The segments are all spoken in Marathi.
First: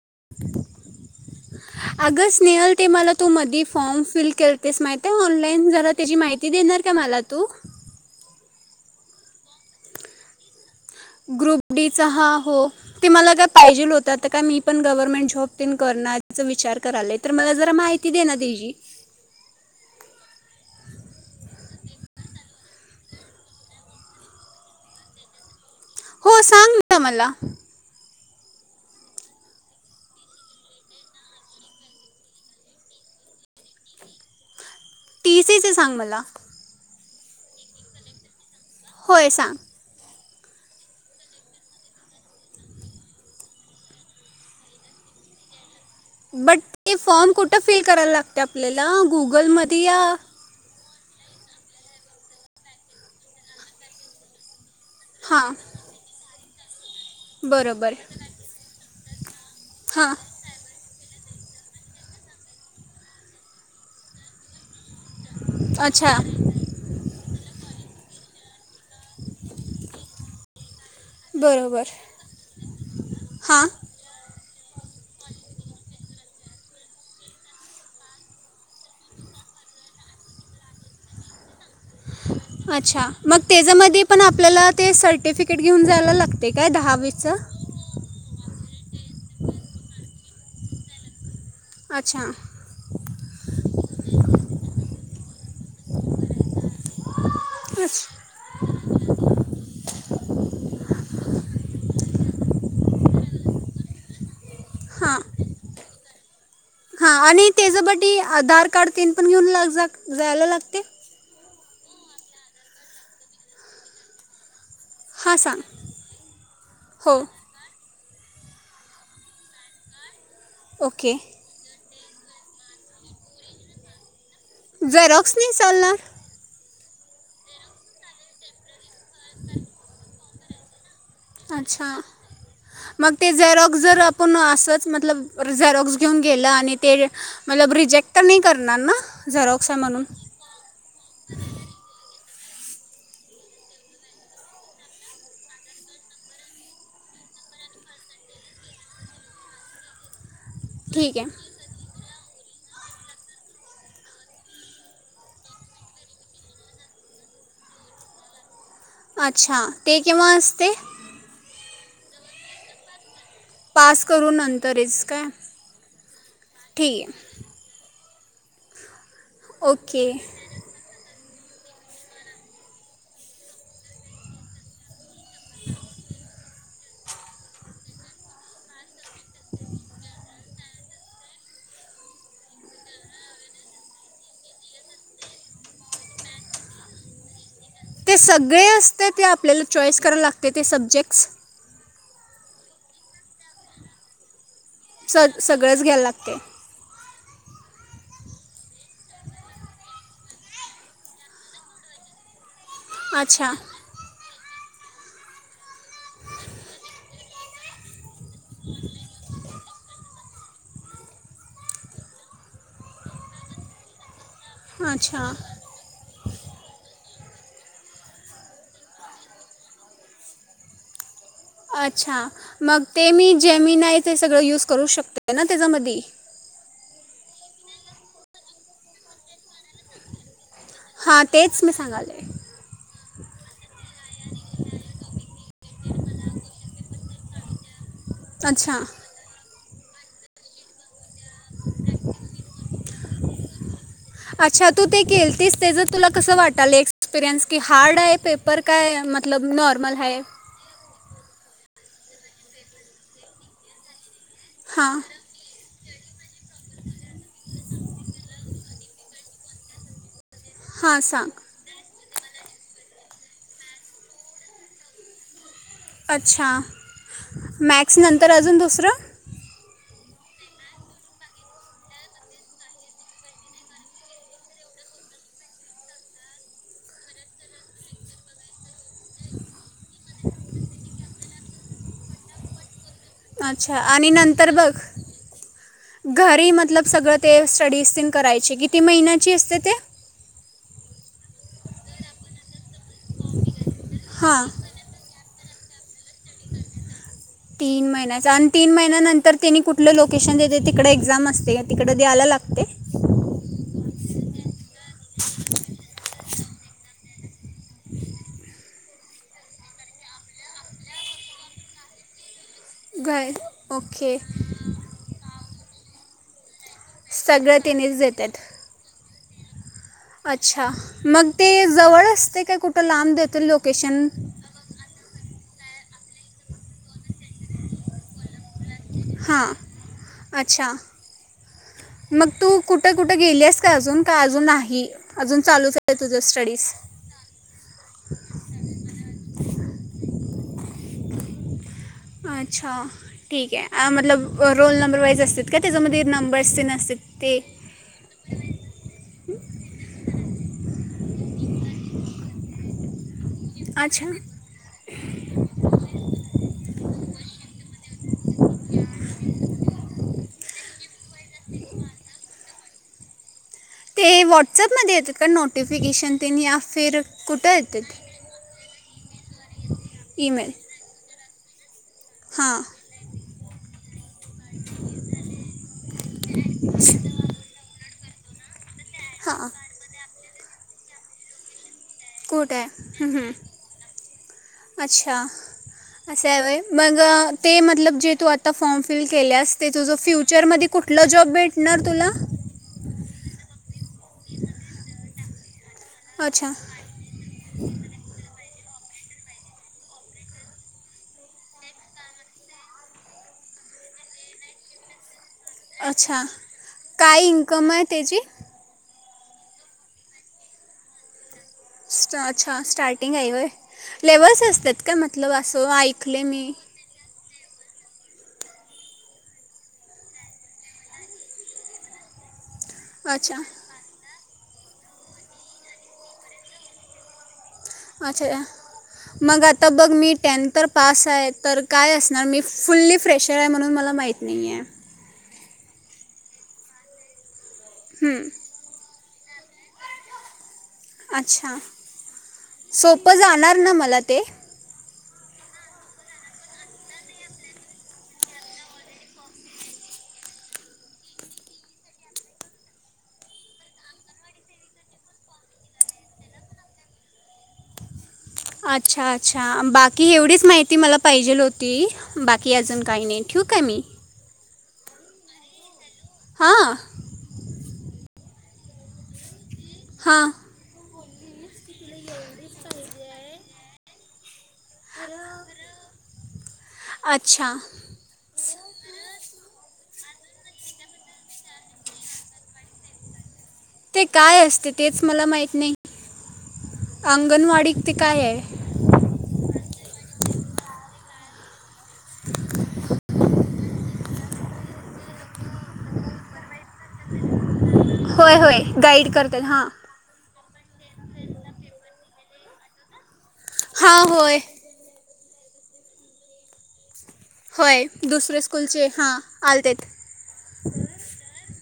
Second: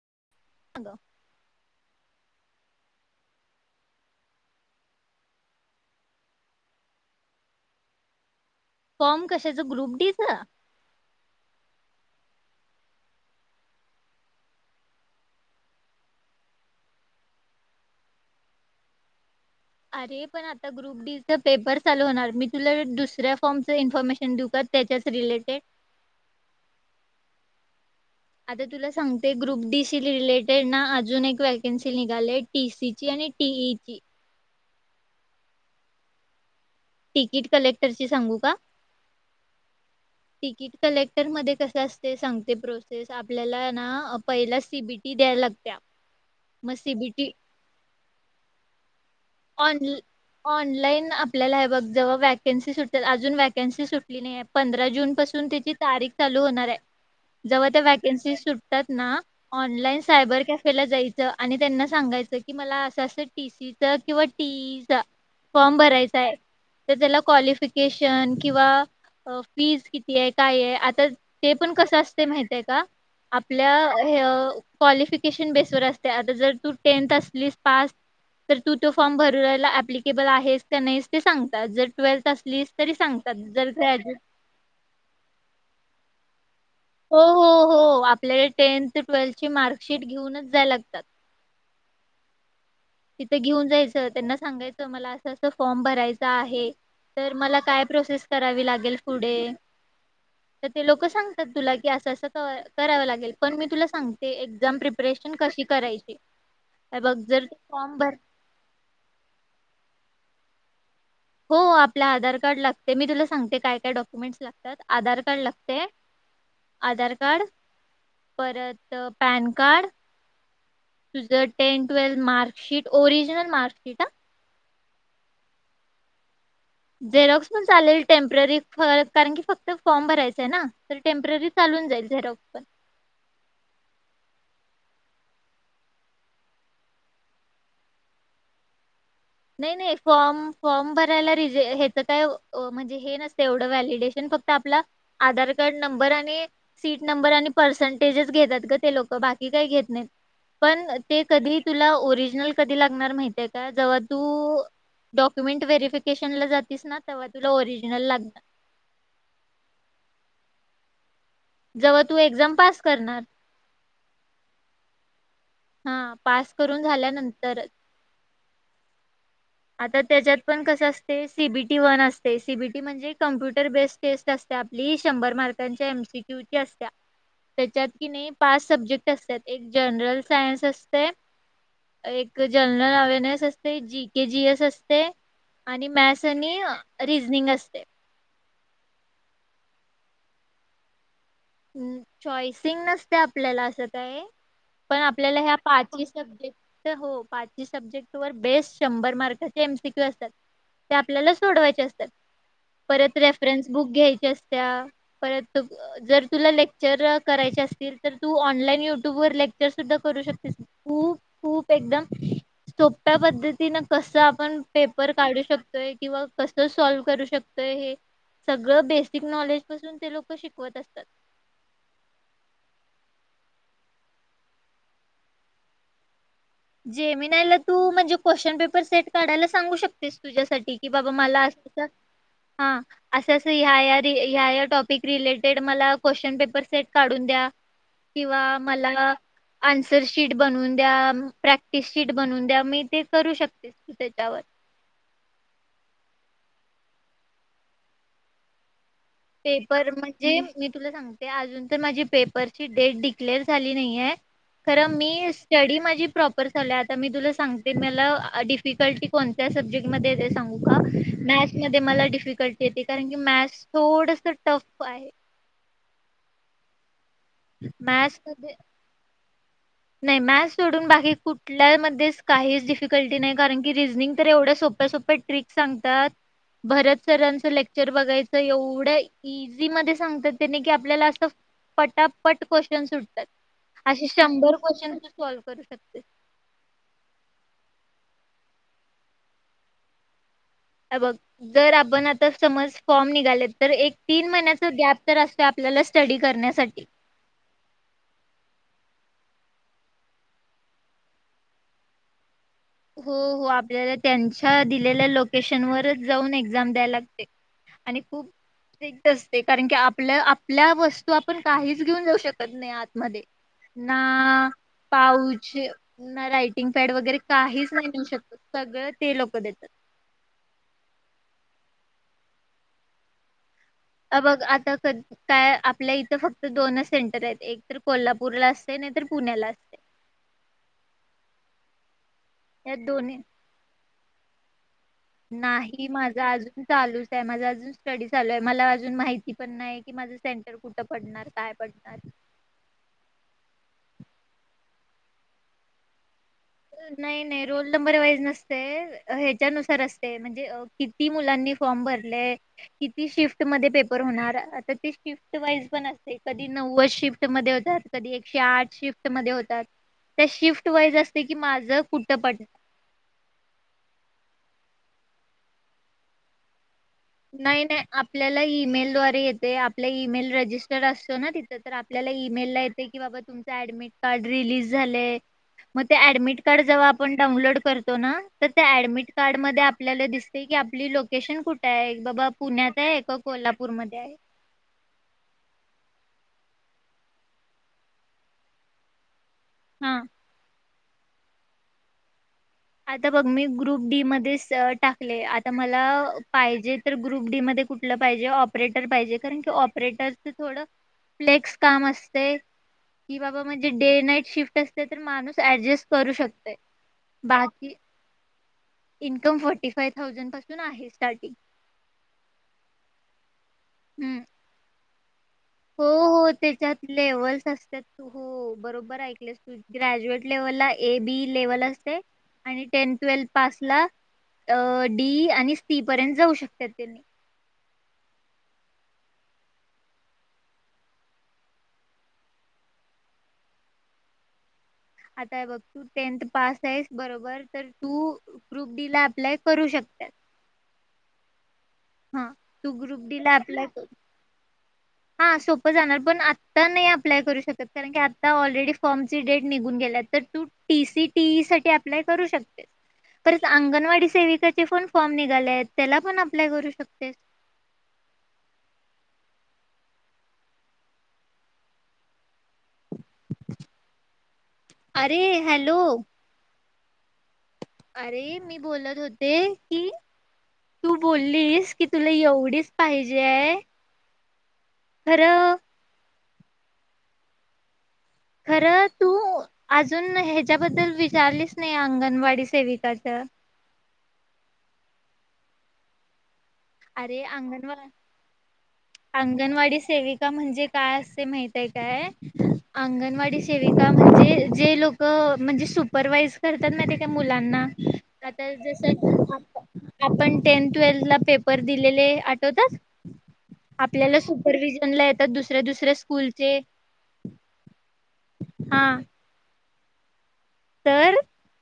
[inaudible] अग ऑगस्ट स्नेहल ते मला तू मधी फॉर्म फिल केलेतेस माहिती आहे. ऑनलाईन जरा त्याची माहिती देणार का मला तू? फॉर्म कशाच ग्रुप डी चा? ग्रुप डी चा हा हो ते मला काय पायजेल होत, त काय मी पण गव्हर्मेंट जॉबिंग करण्याचा विचार कराले, तर मला जरा माहिती दे ना ती. अरे पण आता ग्रुप डी च पेपर चालू होणार, मी तुला दुसऱ्या फॉर्मच इन्फॉर्मेशन देऊ का त्याच्याच रिलेटेड? हो सांग ना मला. आता तुला सांगते ग्रुप डी शी रिलेटेड ना अजून एक वॅकन्सी निघाली टी सी ची आणि टी ई ची. टी सी च सांग मला. तिकीट कलेक्टर ची सांगू का? होय सांग. तिकीट कलेक्टर मध्ये कस असते सांगते प्रोसेस, आपल्याला ना पहिल सी बी टी द्याय लागत्या. बट मग ते सीबीटी फॉर्म कुठ फिल करायला लागतं आपल्याला गुग - [unintelligible] लाईन आपल्याला हे बघ, जव्हा वॅकेन्सी सुटेल अजून वॅकन्सी सुटली नाही. पंधरा जून पासून हां त्याची तारीख चालू होणार. [unintelligible] जव्हा त्या बरोबर वॅकन्सी सुटतात ना. ऑनलाईन हां सायबर कॅफेला जाय आणि त्यांना सांगायचं की मला असं असं टी सी च किंवा टी टीसीचा फॉर्म अच्छा भरायचा आहे त्याला कॉलिफिकेशन [unintelligible] ्षण किंवा अ फीज किती? हे काय आहे तर ते पण बरोबर कसं असते माहित का हां आपल्या हे कॉलिफिकेशन बेस वर असते आता जर तू टेंथ असलीस पास तर? तू ते फॉर्म भररायला ऍप्लिकेबल आहेस त्या नाहीस ते सांगतात जर ट्वेल्थ असलीस तरी अच्छा सांगतात मग जर त्याच्यामध्ये ग्रॅज्युएट पण आपल्या ते सर्टिफिकेट घेऊन जायला लागते का? हो हो हो आप आपले टेन्थ ट्वेल्थ ची मार्कशीट घेऊनच जायला लागत. अच्छा. तिथे घेऊन जायचं त्यांना सांगायचं मला असं -असं फॉर्म भरायचा आहे. तर मला काय प्रोसेस करावी लागेल पुढे? [inaudible] तर ते लोक सांगतात तुला की असं असं क- करावं लागेल पण मी तुला सांगते एक्झाम हां प्रिपरेशन कशी करायची? हे हां बघ जर आणि फॉर्म भर त्याच्यासाठी आधार कार्ड पण घेऊन जायला लागते? [unintelligible] ते हो आपलाधार कार्ड लागते मी तुला सांगते काय काय डॉक्युमेंट्स लागतात आधार हां कार्ड सांग लागते- आधार हो कार्ड परत.. पॅन कार्ड. ओके तुझं tenth twelfth mark sheet- original mark sheet हा. झेरॉक्स नाही चालणार? [inaudible] झेरॉक्स पण चालेल टेम्पररी. [unintelligible] कारण की फक्त फॉर्म भरायचं. असत ना [unintelligible] अच्छा चालून अं.. जाईल झेरॉक्स पण मग ते झेरॉक्स जर आपूण असचं मतलब झेरॉक्स घेऊन गेलं आणि ते मतलब रिजेक्ट तर नाही करणार ना? झेरॉक्स नाही आहे नाही म्हणून फॉर्म -फॉर्म भरायला- रिजेक्ट हेच काय म्हणजे हे नसतं एवढं व्हॅलिडेशन फक्त आपला आधार कार्ड नंबर आणि सीट नंबर आणि परसेंटेज घेतात ग ते लोक बाकी काही घेत नाहीत. पण ठीक ते आहे कधी तुला ओरिजनल कधी लागणार माहितय का जवळ? [unintelligible] तु डॉक्युमेंट व्हेरिफिकेशनला जातीस ना तेव्हा तुला ओरिजिनल लागणार. अच्छा ते केव्हा असते [inaudible] जेव्हा तू एक्झाम पास करणार. पास करू नंतरच -काय हा पास करून ठीक आहे झाल्यानंतर आता ओके त्याच्यात पण कसं असतेस सीबीटी वन असते, सीबीटी म्हणजे कम्प्युटर बेस्ट टेस्ट असते आपली शंभर मार्कांच्या एमसिक्यू [unintelligible] त्याच्यात कि नाही पाच सब्जेक्ट असत्यात एक जनरल [unintelligible] सायन्स असतय, एक जनरल अवेनेस असतय जी के जीएस असते आणि मॅथ्स आणि रिझनिंग असतय ते सगळे असते ते आपल्याला चॉईस करायला लागते ते सब्जेक्ट्स चॉईसिंग नसते आपल्याला असं काय पण स आपल्याला ह्या सगळंच घ्यायला पाची लागते -सब्जेक्ट हो पाची सब्जेक्ट [inaudible] बेस शंभर मार्काचे एमसिक्यू असतात ते आपल्याला सोडवायचे असतात परत अच्छा रेफरन्स बुक घ्यायचे असते त्या परत जर तुला लेक्चर करायचे असतील तर तू ऑनलाईन युट्यूब वर लेक सुद्धा करू शकते खूप खूप एकदम सोप्या पद्धतीनं कसं पण पेपर अच्छा काढू शकतोय किंवा कसं सॉल्व करू शकतं हे सगळं बेसिक नॉलेज पासून ते लोकं शिकवत असतात अच्छा मग ते मी जेमीनाय ते सगळं यूज करू शकते ना त्याच्यामधी जेमीनायला तू म्हणजे क्वेश्चन पेपर सेट काढायला सांगू शकतेस तुझ्यासाठी की बाबा हां मला तेच मी असं सांगाले हा असंच ह्या ह्या टॉपिक रिलेटेड मला क्वेश्चन पेपर सेट काढून द्या किंवा अच्छा मला आन्सर शीट बनवून द्या प्रॅक्टिस शीट बनवून द्या मी ते करू शकते अच्छा तू ते केलतीस त्याचं तुला कसं वाटालय एक्सपिरियन्स की हार्ड आहे पेपर काय मतलब पेपर नॉर्मल आहे म्हणजे मी तुला सांगते अजून तर माझी पेपरची डेट डिक्लेअर झाली नाहीये खरं हां मी स्टडी मा मी प्रॉपर झालोय आता मी तुला सांगतो मला डिफिकल्टी कोणत्या सब्जेक्टमध्ये सांगू का हां सांग मॅथ्समध्ये मला डिफि फिकल्टी येते कारण की म्यात्स थोडस टफ आहे. अच्छा मॅक्स नंतर मॅथ्समध्ये अजून दुसरं नाही मॅथ्स सोडून बाकी कुठल्या मधेच काहीच डिफिकल्टी नाही कारण की रिजनिंग तर एवढ्या सोप्या सोप्या ट्रिक सांगतात भरत सरांच लेक्चर बघायचं एवढ्या इझी मध्ये सांगतात तेने की आपल्याला असं पटापट क्वेस्टियन्स सुट अच्छा आणि नंतर ब सॉल्व्ह करू शकतेस घरी मतलब, सगळं ते स्टडीजतेन करायची, किती महिन्याची असते ते? अबघ जर आपण, आता समज फॉर्म निघालेत तर एक तीन हां महिन्याच गॅप तर आस आपल्याला स्टडी करण्यासाठी. तीन महिन्याचा आणि तीन महिन्यानंतर तिने कुठलं लोकेशन देतय तिकडे एक्झाम असते तिकडे द्यायला लागत हो हो आपल्याला त्यांच्या दिलेल्या लोकेशन वरच जाऊन एक्झाम द्याय लागते आणि खूप स्ट्रिक्ट असते कारण की आपल्या आपल्या वस्तू आपण काहीच घेऊन जाऊ शकत नाही आतमध्ये घर ना ओके पाऊच ना रायटिंग पॅड वैगेरे सगळं काहीच नाही त्यांनीच नेऊ शकत देतात सगळं ते लोक क देतात. अच्छा मग ते जवळ असतय काय कुठ लांब देतील लोक अ बघ आता काय आपल्या इथं फक्त दोनच सेंटर आहेत एक तर कोल्हापूरला आस हां अच्छा मग तू या कुठं कुठं दोन्ही गेली आहेस का अजून? का अजून नाही अजून चालूच नाही आहे तुझं माझा अजून स्टडीज चालूच आहे माझा अजून स्टडी चालू आहे मला अजून माहिती पण नाही की माझं सेंटर कुठ पडणार काय पडणार अच्छा ठीक आहे हा मतलब रोल नंबर वाईज असत्यात काय तेच्यामध्ये नंबर? नाही नाही रोल नंबर वाईज नसतय हे च्या नुसार असतय म्हणजे किती मुलांनी फॉम भरलय किती शी शिफ्ट मध्ये पेपर अच्छा होणार आता ते शिफ्ट वाइज पण असतय कधी नव्वद शिफ्ट शिफ्ट मध्ये होत्यात कधीे एकशे आठ शिफ्ट मध्ये होतात त्या शिफ्ट वाईज असतं की माझं कुठ पडणार? ते व्हॉट्सअपमध्ये येतात का नोटिफिकेशन तेन या फिर कुठं नाही नाही येतात आपल्याला ई-मेल द्वारे ते येतय आप आपल्या ई-मेल रजिस्टर असतो ना तिथं तर आपल्याला ई-मेल ला हां येतय की बाबा तुमच ऍडमीट कार्ड रिलीज झालय मग ते ऍडमिट कार्ड जवा आपण डाऊनलोड कर तो ना त्या ऍडमिट कार्ड हां मध्ये आपल्याला दिस ती की आपली लोकेशन कुठ आहे बाबा कुठं पुण्यात आहे का हम्म, हम्म. कोल्हापूरमध्ये आहे. अस हाय होय मग ते मतलब जे तू आता फॉम फिल केल्यास ते तुझं हा फ्युचर मध्ये कुठ कुठला जॉब भेटणार तुला? आता बघ मी ग्रुप डी मध्येच टाकलय मला अच्छा पाहिजे तर ग्रुप डी मध्ये कुठलं पाहिजे ऑपरेटर तर पाहिजे कारण की ऑपरेटरच थोड फ्लेक्स काम असतयं कि बाबा म्हणजे डे-नाईट शिफ्ट असते तर माणूस ऍडजेस्ट करू शकतयं. इनंकम आहे तेजी इन्कम फोर्टी फाय थाउजंड पासून आहे स्टार्टिंग स्टा अच्छा स्टार्टिंग आहे होय? लेवल्स् असतात का म मतलब असं ऐकले मी असत्यात हो बरोबर ऐकलेस तू ग्रॅज्युएट लेव्हलला ए बी लेव्हल असते. आणि टेन्थ ट्वेल्थ अच्छा पास ला अ डी आणि सी पर्यंत जाऊ शकतात त्यांनी अच्छा मग आता बघ मी टेन्थ तर पास आहे तर काय असणार मी फुल्ली फ्रेशर आहे म्हणून मला माहीत नाही आहे. आता हे बघ तू टेन्थ पास आहेस बरोबर तर तू आहे ग्रुप डी ला अप्लाय करू शकत्यास. अच्छा ग्रुप सोपं डी ला जाणार अप्लाय ना कर मला ते? हा सोपं जाणार पण आता नाही अप्लाय करू शकत कारण की आता ऑलरेडी फॉर्मची डेट निघून गेल्या तर तू टी. सी. टी. ई साठी अप्लाय करू शकतेस, परत अंगणवाडी सेविकाचे पण फॉर्म निघाले आहेत त्याला पण अप्लाय करू शक शकतेेस. अच्छा अच्छा बाकी एवढीच माहिती मला पाहिजेल होती बाकी अजून काही नाही ठेवू काय मी? अरे हॅलो हां आरे मी बोलत होते हां बोलीस की तुला एवढीच पाहिजे आहे खरं अच्छा खरं तू आजून ह्याच्याबद्दल विचारलीच नाही अंगणवाडी सेविकाचं? ते काय असतंय तेच मला माहित नाही. अरे अंगणवाडी अंगणवा ते काय आहे अंगणवाडीस सेविका म्हणजे काय असते माहित आहे काय, अंगणवाडी सेविका म्हणजे, जे लोकं म्हणजे सुपरवाइज करतात ना, ते त्या मुलांना होय आता होय गाईड जसं करतात हां आपण टेंथ ट्वेल्थला पेप लेले आठवतात? हा आपल्याला होय सुपरव्हिजनला ये तर दुसऱ्या दुसऱ्या स्कूलचे होय दुसऱ्या हा स्कूलचे हां आलतेे. तर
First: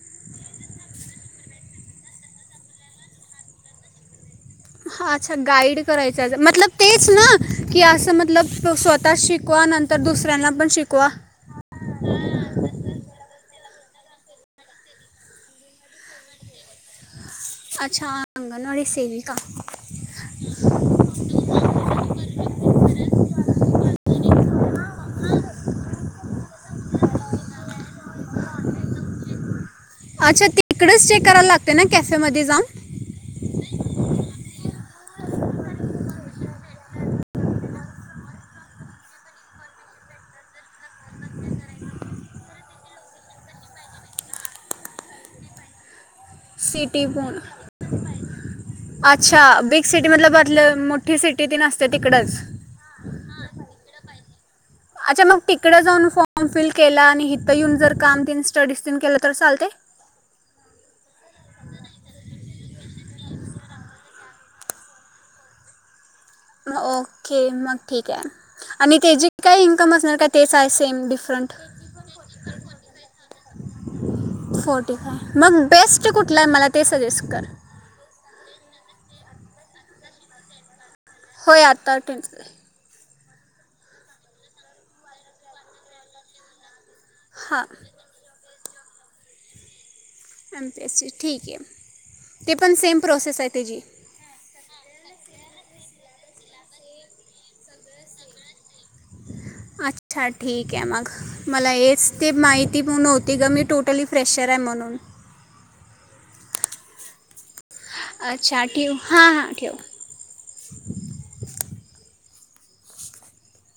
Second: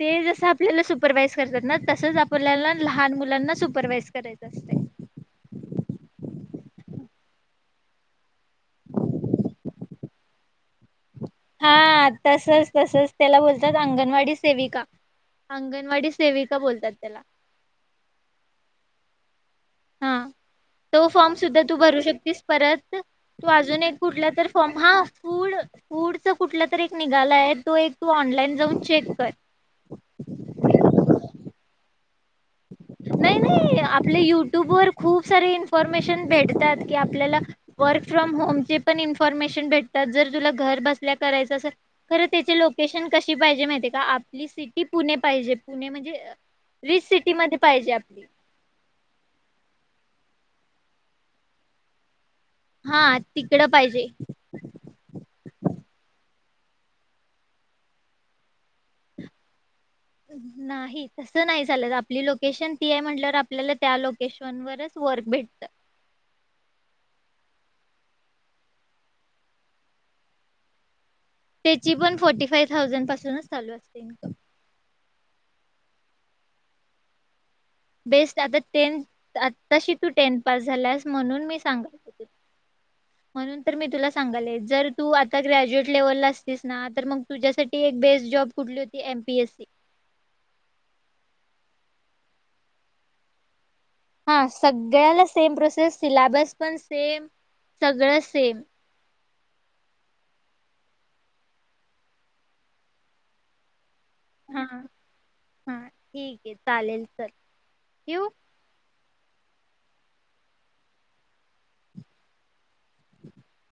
ते जसं आपल्याला सुपरवाइज करतात ना, तसंच आपल्याला लहान मुलांना सुपरवाइज करायचं असतं. हां अच्छा गाईड करायचंय, मतलब तेच ना की असं, मतलब स्वतः शिकवा नंतर दुसऱ्यांना पण शिकवा. हा तसंच तसंच त्याला बोलतात अंगणवाडी सेविका, अंगणवाडी सेविका बोलतात त्याला. अच्छा अंगणवाडी सेविका. हां, तो फॉर्म सुद्धा तू भरू शकतेस परत, तू अजून एक कुठला तर फॉर्म हां फूड फूड च कुठला तर एक निघाला आहे तो एक तू ऑनलाइन जाऊन चेक कर. अच्छा, तिकडेच चेक करायला लागते नाय काय त्यामध्ये जाऊन नाही नाही आपले युट्यूब वर खूप सारे इन्फर्मेशन भेटतात की आपल्याला वर्क फ्रॉम होमचे पण इन्फर्मेशन भेटतात जर तुला घर बसल्या करायचं असेल खरं त्याचे लोकेशन कशी पाहिजे माहिती आहे का आपली सिटी पुणे पाहिजे पुणे म्हणजे सिटी [unintelligible] रिच सिटीमध्ये पाहिजे आपली अच्छा बिग सिटी मतलब लय मोठी सिटी ती नसते तिकडच हां तिकडं पाहिजे. अच्छा मग तिकडे जाऊन फॉर्म फिल केला आणि हिथं येऊन जर काम तिनं ड्रीस्टन केलं तर चालते? तीथली आहे म्हंटल्यावर आपल्याला त्या लोकेशन वरच वर्क भेटत. मग ओके मग ठिक आहे आणि ते जे काही इन्कम असणार का तेचा आहे सेम डिफ त्याची पण फोर्टी फाइव थाउजंड पासूनच चालू असते इन्कम. फोर्टी फाय मग बेस्ट कुठला आहे मला ते सजेस्ट कर. बेस्ट आता टेंथ आताशी तू टेंथ पास झालायस. होय आता टेंथला आहे. म्हणून तर मी तुला सांगालय जर तू आता ग्रॅज्युएट लेवलला असतीस ना तर मग हां तुझ्यासाठी एक बेस्ट जॉब पुुढली होती M. P. S. C. M. P. S. C. ठीक आहे ते पण सेम प्रोसेस आहे त्याची. हा, सगळ्याला सेम प्रोसेस, सिलॅबस पण सेम, सगळं सेम. अच्छा ठीक आहे मग, मला हेच ते माहिती नव्हती ग मी टोटली फ्रेशर आहे हा म्हणून. हा ठीक आहे चालेल चल ठेवू अच्छा ठेवू. हां हां ठेव.